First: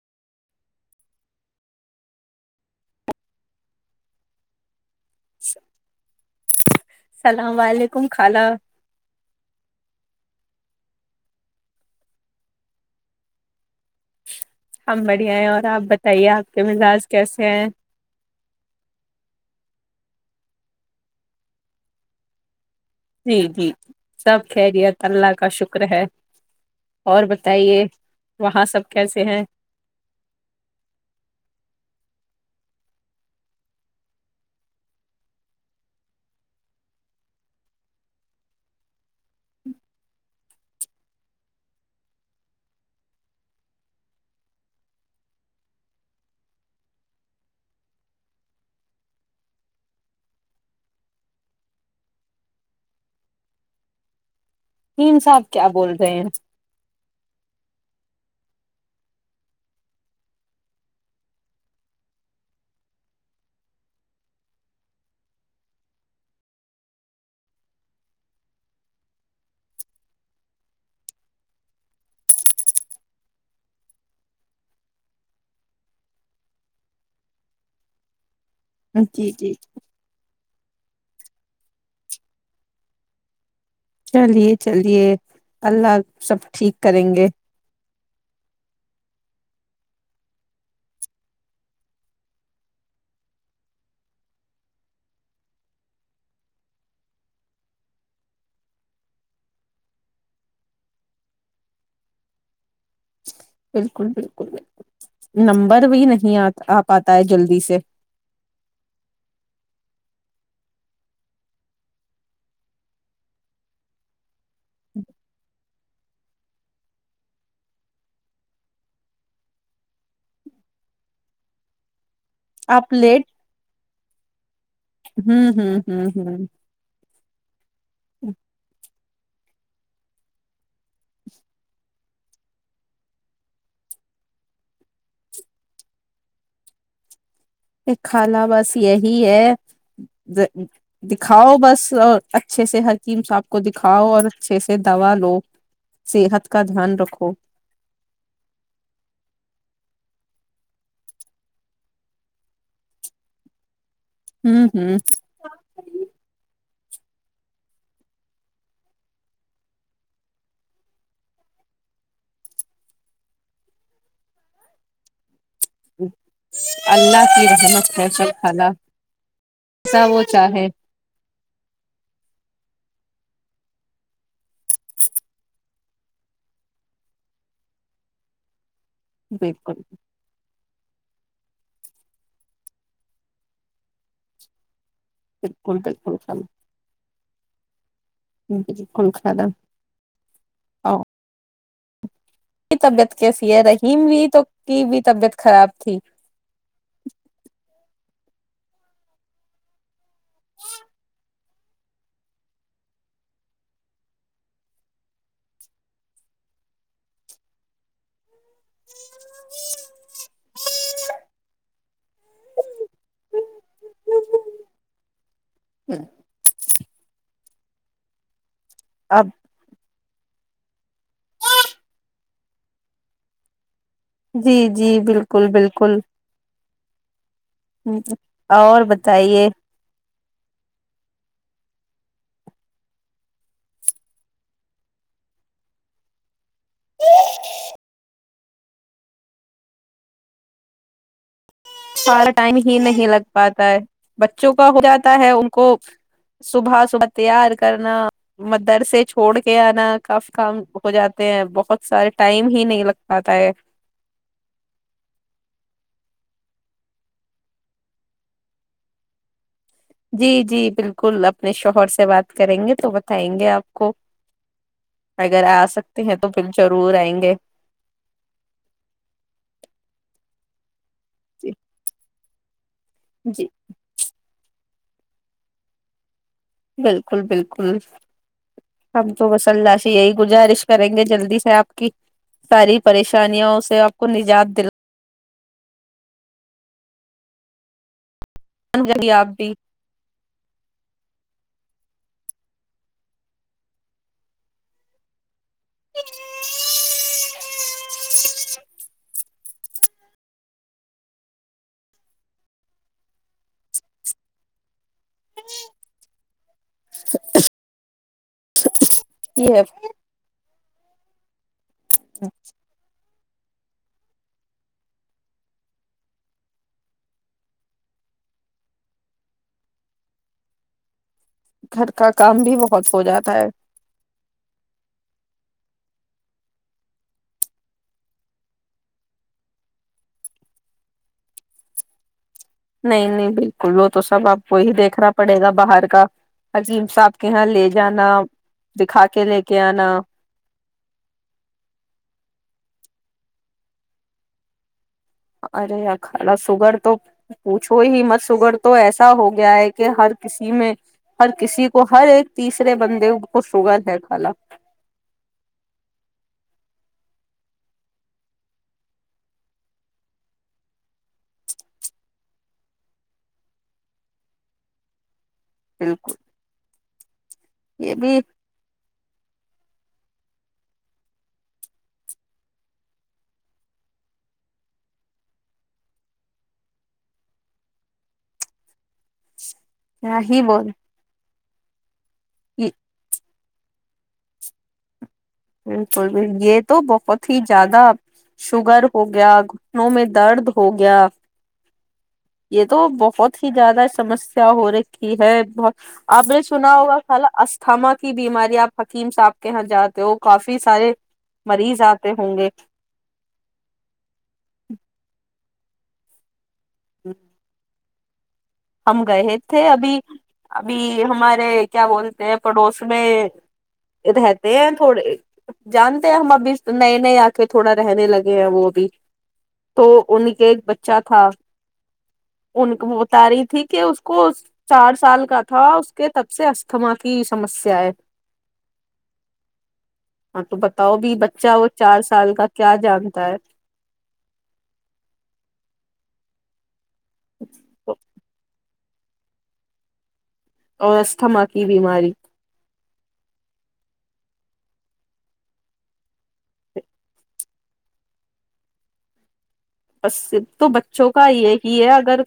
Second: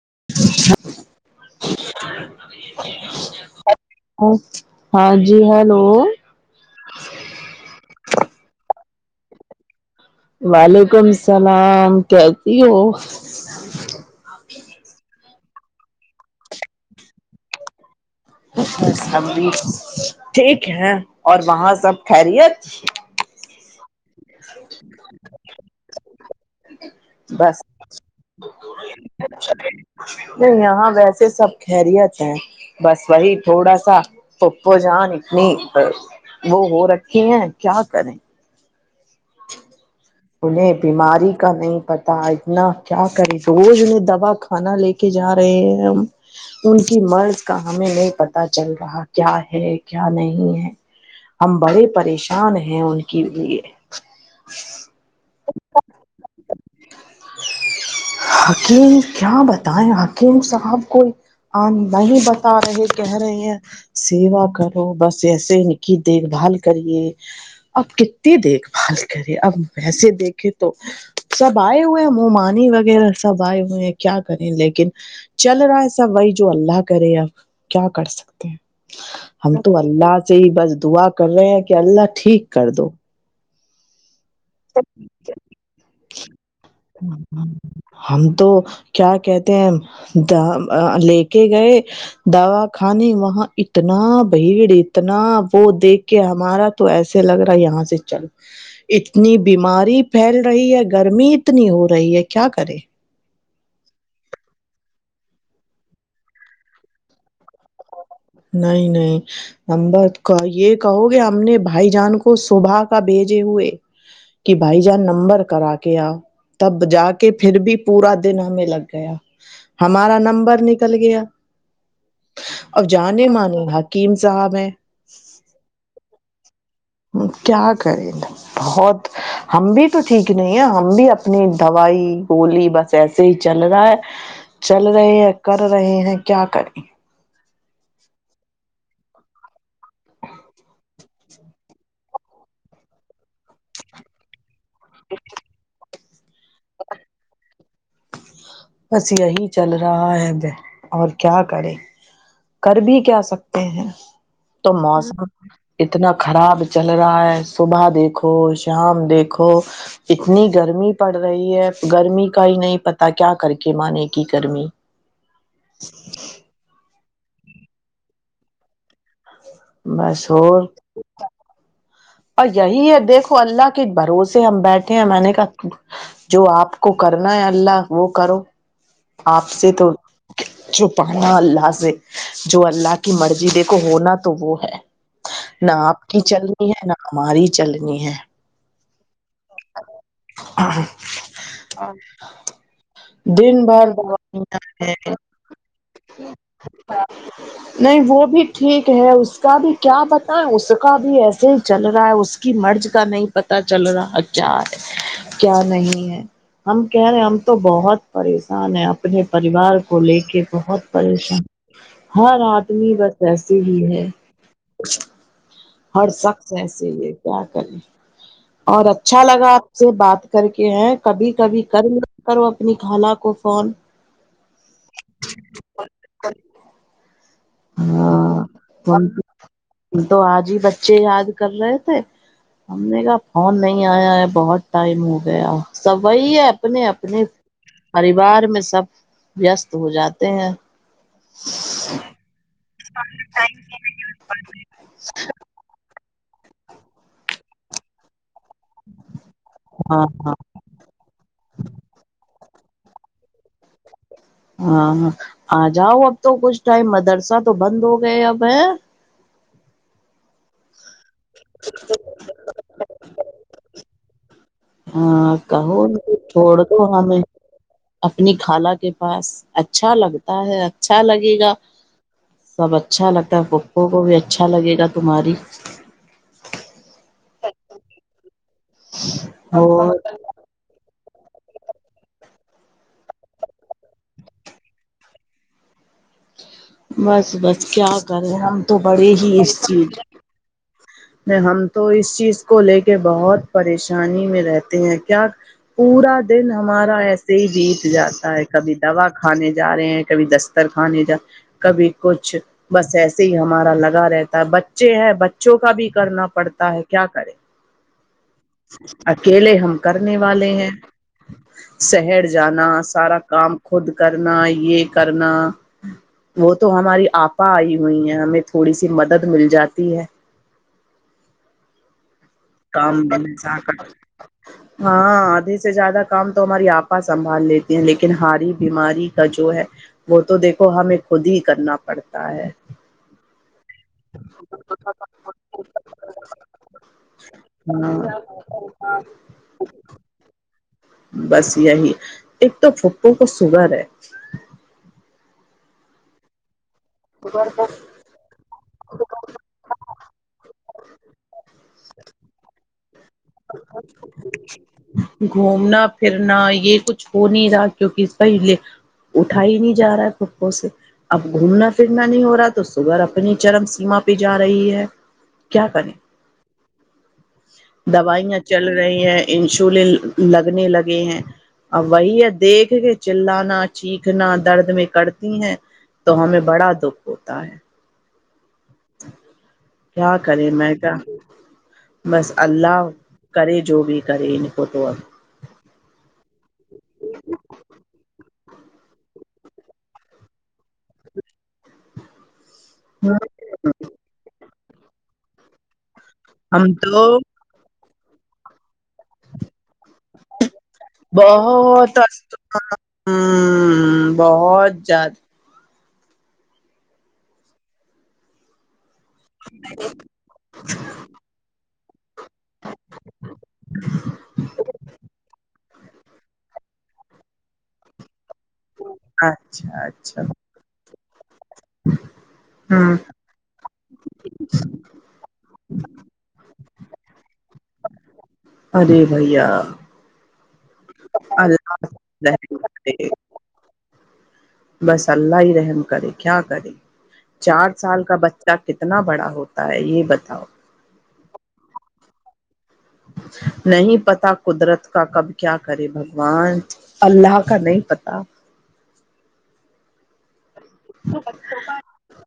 [inaudible] ہاں جی ہیلو کم خھالا وعلیکم السلام کیتی ہو ہم بڑھیا ہیں اور آپ بتائیے آپ کے مزاج کیسے ہیں بھی ٹھیک ہے اور وہاں سب خیریت جی جی سب خیریت اللہ کا شکر ہے اور بس بتائیے وہاں سب کیسے ہیں نہیں یہاں ویسے سب خیریت ہیں بس وہی تھوڑا سا پپو جان اتنی وہ ہو رکھی ہیں کیا کریں [inaudible] انہیں بیماری کا نہیں پتا اتنا کیا کرے روز انہیں دوا کھانا لے کے جا رہے ہیں ہم ان کی مرض کا ہمیں نہیں پتا چل رہا کیا ہے کیا نہیں ہے ہم بڑے پریشان ہیں ان کے لیے صاحب کیا بول رہے ہیں حکیم کیا بتائے حکیم صاحب کوئی آ نہیں بتا رہے کہہ رہے ہیں سیوا کرو بس ایسے ان کی دیکھ بھال کریے اب کتنی دیکھ بھال کرے اب ویسے دیکھے تو سب آئے ہوئے ہیں مومانی وغیرہ سب آئے ہوئے ہیں کیا کریں لیکن چل رہا ہے سب وہی جو اللہ کرے اب کیا کر سکتے جی جی ہم تو اللہ سے ہی بس دعا کر رہے ہیں کہ اللہ ٹھیک کر دو چلیے چلیے اللہ سب ٹھیک کریں گے ہم تو کیا کہتے ہیں لے کے گئے دوا خانے وہاں اتنا بھیڑ اتنا وہ دیکھ کے ہمارا تو ایسے لگ رہا یہاں سے چل اتنی بیماری پھیل رہی ہے گرمی اتنی ہو رہی ہے کیا کرے [unintelligible] بالکل بالکل بالکل نمبر بھی نہیں آ پاتا ہے جلدی سے [unintelligible] نہیں نہیں نمبر یہ کہو گے ہم نے بھائی جان کو صبح کا بھیجے ہوئے کہ بھائی جان نمبر کرا کے آؤ تب جا کے پھر بھی پورا دن ہمیں لگ گیا ہمارا نمبر نکل گیا آپ اب [unintelligible] جانے مان حکیم صاحب ہے ہوں ہ [unintelligible] ہ کیا کریں بہت [unintelligible] ہم بھی تو ٹھیک نہیں ہے ہم بھی اپنی دوائی ہولی بس ایسے ہی چل رہا ہے چل رہے ہیں کر رہے ہیں کیا کریں [unintelligible] ایک خالہ بس یہی ہے دکھاؤ بس اور اچھے سے ہر چیزساف [unintelligible] [unintelligible] کو دکھاؤ اور اچھے سے دوا لو صحت کا دھیان رکھو [unintelligible] بس یہی چل رہا ہے اور کیا کرے کر بھی کیا سکتے ہیں [unintelligible] ہوں تو ہوں موسم اتنا خراب [unintelligible] چل رہا ہے صبح دیکھو شام دیکھو اتنی گرمی پڑ رہی ہے گرمی کا ہی نہیں پتا کیا [unintelligible] کر کے مانے کی کرمی [unintelligible] [unintelligible] [unintelligible] [unintelligible] ایسا وہ بس ہو چاہے [unintelligible] اور یہی ہے دیکھو اللہ کے بھروسے ہم بیٹھے ہیں میں نے کہ جو آپ کو کرنا ہے اللہ وہ کرو [unintelligible] آپ سے بالکل تو [unintelligible] چ پا اللہ سے جو اللہ کی مرضی دیکھو ہونا تو وہ ہے [unintelligible] بالکل نہ آپ بالکل کی چلنی ہے نا [unintelligible] ہم ہماری چلنی ہے [unintelligible] کلک د او [unintelligible] طبیعت کیسی ہے دن بھر رحیم بھی تو دوائیاں کی بھی طبیعت خراب تھی نہیں وہ بھی ٹھیک ہے اس کا بھی کیا بتائیں اس کا بھی ایسےج چل رہا ہے اس کی مرض کا نہیں پتا چل رہا کیا ہے کیا نہیں ہے ہم کہہ رہے ہم تو بہت پ نے اپنے پریوار کو لے کے بہت پریشان [inaudible] ہر آدمی بس ایسے ہی ہے ہر سخت ایسے یہ کیا کریں اور اچھا اب لگا آپ سے بات کر کے ہیں کبھی کبھی کر کرو اپنی خال کو فون [unintelligible] جی جی بالکل بالکل [unintelligible] ہاں ہ اور ہم بتائیے تو آج ہی بچے یاد کر رہے تھے ہم نے کا فون نہیں آیا ہے بہت ٹائم ہو گیا سب وہی ہے اپنے اپنے پریوار میں سب وست ہو جاتے ہیں [unintelligible] ہی نہیں لگ پاتا ہے بچوں کا ہو جاتا ہے ان کو صبح صبح تیار کرنا مدرس چ چھوڑ کے آنا ہاں کافی ہاں کام ہو جاتے ہیں بہت سارے ٹائم ہی نہیں لگ پاتا ہے ہاں ہاں آ جاؤ اب تو کچھ ٹائم مدرسہ تو بند ہو گئے اب ہے جی جی بالکل کل اپنے شوہر سے بات کریں گے تو بتائیں گے آپ کو ہاں اگر آ کہو سکتے ہیں تو پھر چھوڑ دو ضرور آئیں ہمیں گے اپنی خالہ کے پاس اچھا لگتا [inaudible] اچھا لگے جی گا سب اچھا لگتا ہے جی پو کو بھی اچھا لگے گا کماری بالکل بالکل ہم تو وس اللہ سے اور یہی گزارش کریں گے جلدی سے آپ کی ساری پریشانیا اسے آپ کو نجات دل بس بس کیا کرے ہم تو دلان بڑے آپ ہی اس بھی چیز میں ہم تو اس چیز کو لے کے بہت پریشانی میں رہتے ہیں کیا پورا دن ہمارا ایسے ہی بیت جاتا ہے کبھی دوا کھانے جا رہے ہیں کبھی دستر کھانے جا رہ کبھی کچھ بس ایسے ہی ہمارا لگا رہتا ہے بچے ہیں بچوں کا بھی کرنا پڑتا ہے کیا کریں یہ اکیلے ہے ہم کرنے والے ہیں شہر جانا سارا کام خود کرنا یہ کرنا وہ تو ہماری آپا آئی ہوئی ہیں ہمیں تھوڑی سی مدد مل جاتی ہے گھر کا کام بھی بہت ہو جاتا ہے ہاں س سے زیادہ کام تو ہماری آپا سنبھال لیتے ہیں لیکن ہاری بیماری کا جو ہے وہ تو دیکھو ہمیں خود ہی کرنا پڑتا ہے نہیں نہیں بالکل وہ تو سب آپ کو ہی دیکھنا پڑے گا باہر کا عظیم صاحب کے یہاں لے ہاں جانا دکھا کے لے کے آنا بس یہی ایک تو پھپھوں کو سگرر ہے ارے ا کھا سگر تو پوچھو ہی مت سگڑ تو ایسا ہو گیا ہے کہ ہر کسی میں ہر کسی کو ہر ایک تیسرے بند گھومنا پھرنا یہ کچھ چھو نہیں رہا کیونکہ پہلے اٹھا ہی نہیں جا رہا ہے خوں سے اب گھومنا پھرنا نہیں ہو رہا تو سبگر اپنی چرم سیما پہ جا رہی ہے کیا بنے بالکل یہ بھی دوائیاں چل رہی ہیں انشولن لگنے لگے ہیں ا وہی ہے دیکھ کے چللانا چیخنا درد میں کرتی ہیں تو ہمیں بڑا دکھ ہوتا ہے کیا ہی کرے بول میں کیا بس اللہ کر جو بھی کر ہی ن پتوں ہے [unintelligible] یہ تو بہت ہی زیادہ شوگر ہو گیا گھٹنوں میں درد ہو گیا یہ تو بہت ہی زیادہ سمسیا ہوئی رکھی ہے بہت آپ نے ہم سنا ہوگا تو خال اسھاما کی بیماری آپ حکیم صاحب کے یہاں جاتے ہو کافی سارے مریض بہت آتے ہوں گے ہ بہت جد [unintelligible] ہم گئے تھے ابھی ابھی ہمارے کیا بول پڑوس میں رہتے ہیں تھوڑے جانتے ہیں ہم ابھی نئے نئے آکے تھوڑا رہنے لگے وہ بھی اچھا تو اچھا ان ہوں کے بچے ا تھا ان کو بتا رہی اس کو چار سال کا تھا اس کے تب سے استھما کی سمسیا ہے ارے بھیا ہاں تو بتاؤ بھی بچہ وہ اللہ چار سال کا رحم کیا جانتا ہے بس اللہ ہی رحم کرے کیا کریں چار سال کا بچہ کتنا بڑا ہوتا ہے یہ بتاؤ اور استھما کی بیماری نہیں پتا قدرت کا کب کیا کرے بھگوان اللہ کا نہیں پتا بس تو بچوں کا یہ ہی ہے اگر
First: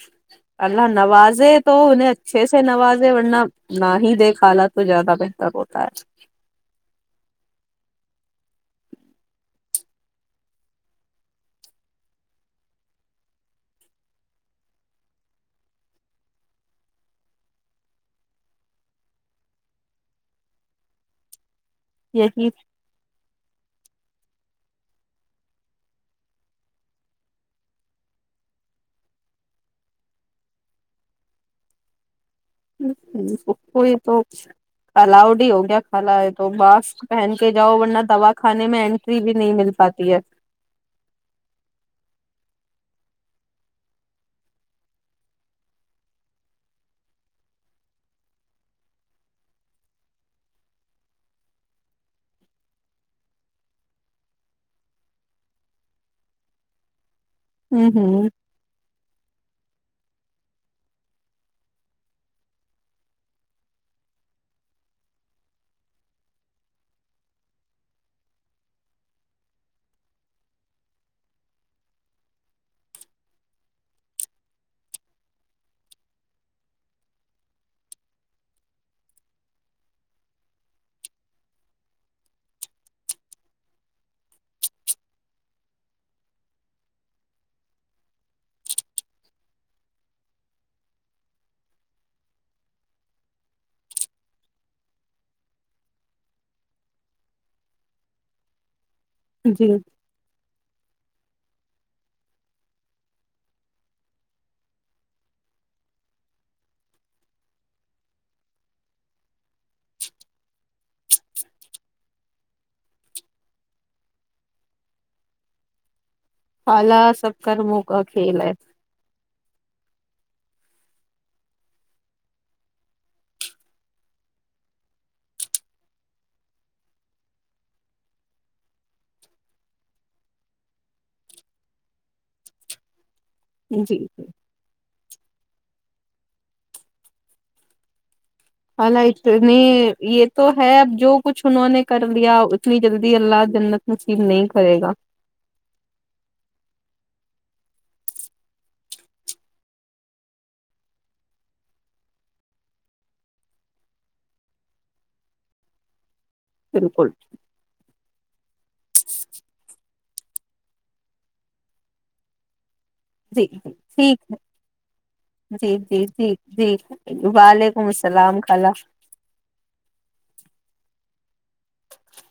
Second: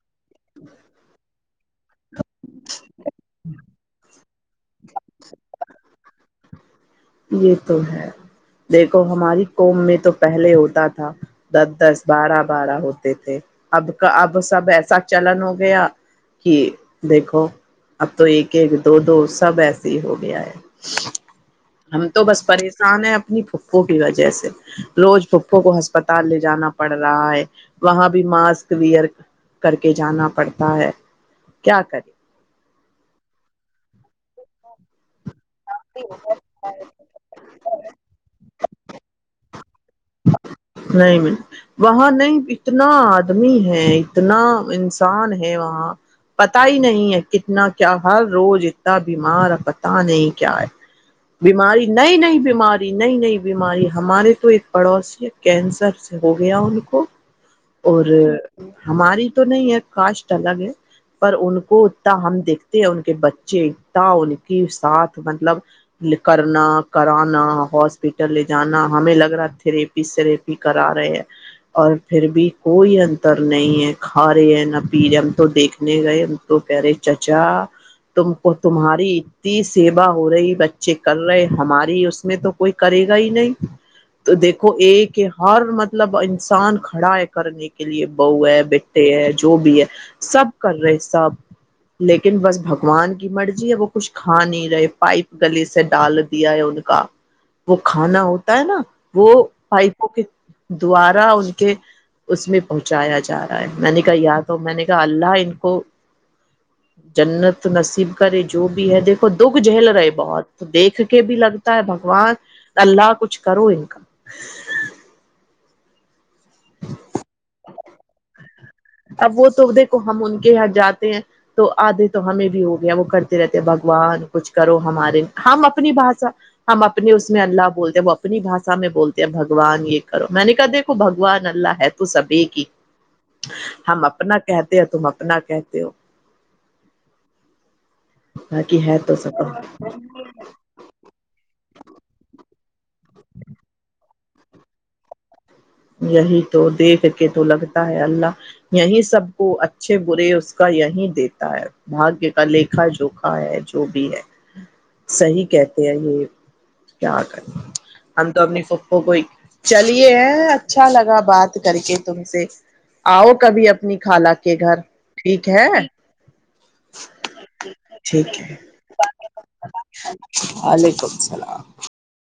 اللہ نوازے تو انہیں اچھے سے نوازے ورنہ نہ ہی دے حالات تو زیادہ بہتر ہوتا ہے یہ تو ہے دیکھو ہماری قوم میں تو پہلے ہوتا تھا دس دس بارہ بارہ ہوتے تھے اب کا اب سب ایسا چلن ہو گیا کہ دیکھو اب تو ایک ایک دو دو سب ایسے ہی ہو گیا ہے ہم ہے تو بس یہی پریشان ہیں اپنی پھوپھوں کی وجہ سے روز پھوپھوں کو ہسپتال لے جانا پڑ رہا ہے وہاں بھی ماسک ویئر کر کے جانا پڑتا ہے کیا کرے کوئی تو الاؤڈ ہو گیا کھالا ہے تو ماسک پہن کے جاؤ ورنہ دوا کھانے اینٹری بھی نہیں مل پاتی ہے نہیں وہاں نہیں اتنا آدمی ہے اتنا انسان ہے وہاں پت ہی نہیں ہے کتنا کیا ہر روز اتنا بیمار ہے پت نہیں کیا ہے بیماری نئی نئی بیماری نئی نئی بیماری ہمارے تو ایک پڑوسی ہے کینسر سے ہو گیا ان کو ہ اور ہ ہماری تو نہیں ہے کاسٹ الگ ہے پر ان کو اتنا ہم دیکھتے ہیں ان کے بچے اتنا ان کی ساتھ مطلب کرنا کرانا ہاسپٹل لے جانا ہمیں لگ رہا تھ ر کرا رہے ہیں اور پھر بھی کوئی انتر نہیں ہے کھا رہے ہیں نہ پی رہے ہم تو دیکھنے گئے ہم تو کہہ رہے چچا تم کو تمہاری اتنی سیوا ہو رہی بچے کر رہے ہماری اس میں تو کوئی کرے گا ہی نہیں تو دیکھ کو ایک ہر مطلب انسان کھڑا ہے کرنے کے لیے بہ ہے بیٹے ہے جو بھی ہے سب کر رہے سب لیکن بس بھگوان کی مرضی ہے وہ کچھ کھا نہیں رہے پائپ گلے سے ڈال دیا ہے ان کا وہ کھانا ہوتا ہے نا وہ جی پائپو کے دوار [inaudible] ان کے اس میں پہنچایا جا رہا ہے میں نے کہا یاد ہو میں نے کہا اللہ ان کو جنت نصیب کرے جو بھی ہے دیکھو دکھ جھیل رہے بہت دیکھ کے بھی لگتا ہے بگوان اللہ کچھ کرو ان کا خالا سب کر موگ کھیل ہے اب وہ تو دیکھو ہم ان کے یہاں جاتے ہیں تو آدھے تو ہمیں بھی ہو گیا وہ کرتے رہتے بھگوان کچھ کرو ہمارے ہم اپنی بھاشا ہم اپنے اس میں اللہ بولتے ہیں وہ اپنی بھاشا میں بولتے ہیں بھگوان یہ کرو میں نے کہا دیکھو بگوان اللہ ہے تو سبھی کی جی ہم جی اپنا کہتے ہیں تم نا کہتے ہو خا باقی ہے لا تو سب اتنی یہ تو ہے اب جو کچھ انہوں نے کر لیا اتنی جلدی اللہ جنت نصیب نہیں کرے گا یہی تو دیکھ کے تو لگتا ہے اللہ یہی سب کو اچھے برے اس کا یہی دیتا ہے بھاگیہ کا لھا جوکھا ہے جو بھی ہے صی کہتے ہیں یہ بالکل کیا کر ہم تو اپنی خ کو چل [inaudible] ہے [unintelligible] اچھا لگا بات کر کے تم سے آؤ جی کبھی اپنی ٹھیک خالہ ہے کے گھر ٹھیک ہے جی جی جی جی وعلیکم ٹھیک السلام ہے خلا وعلیکم سلام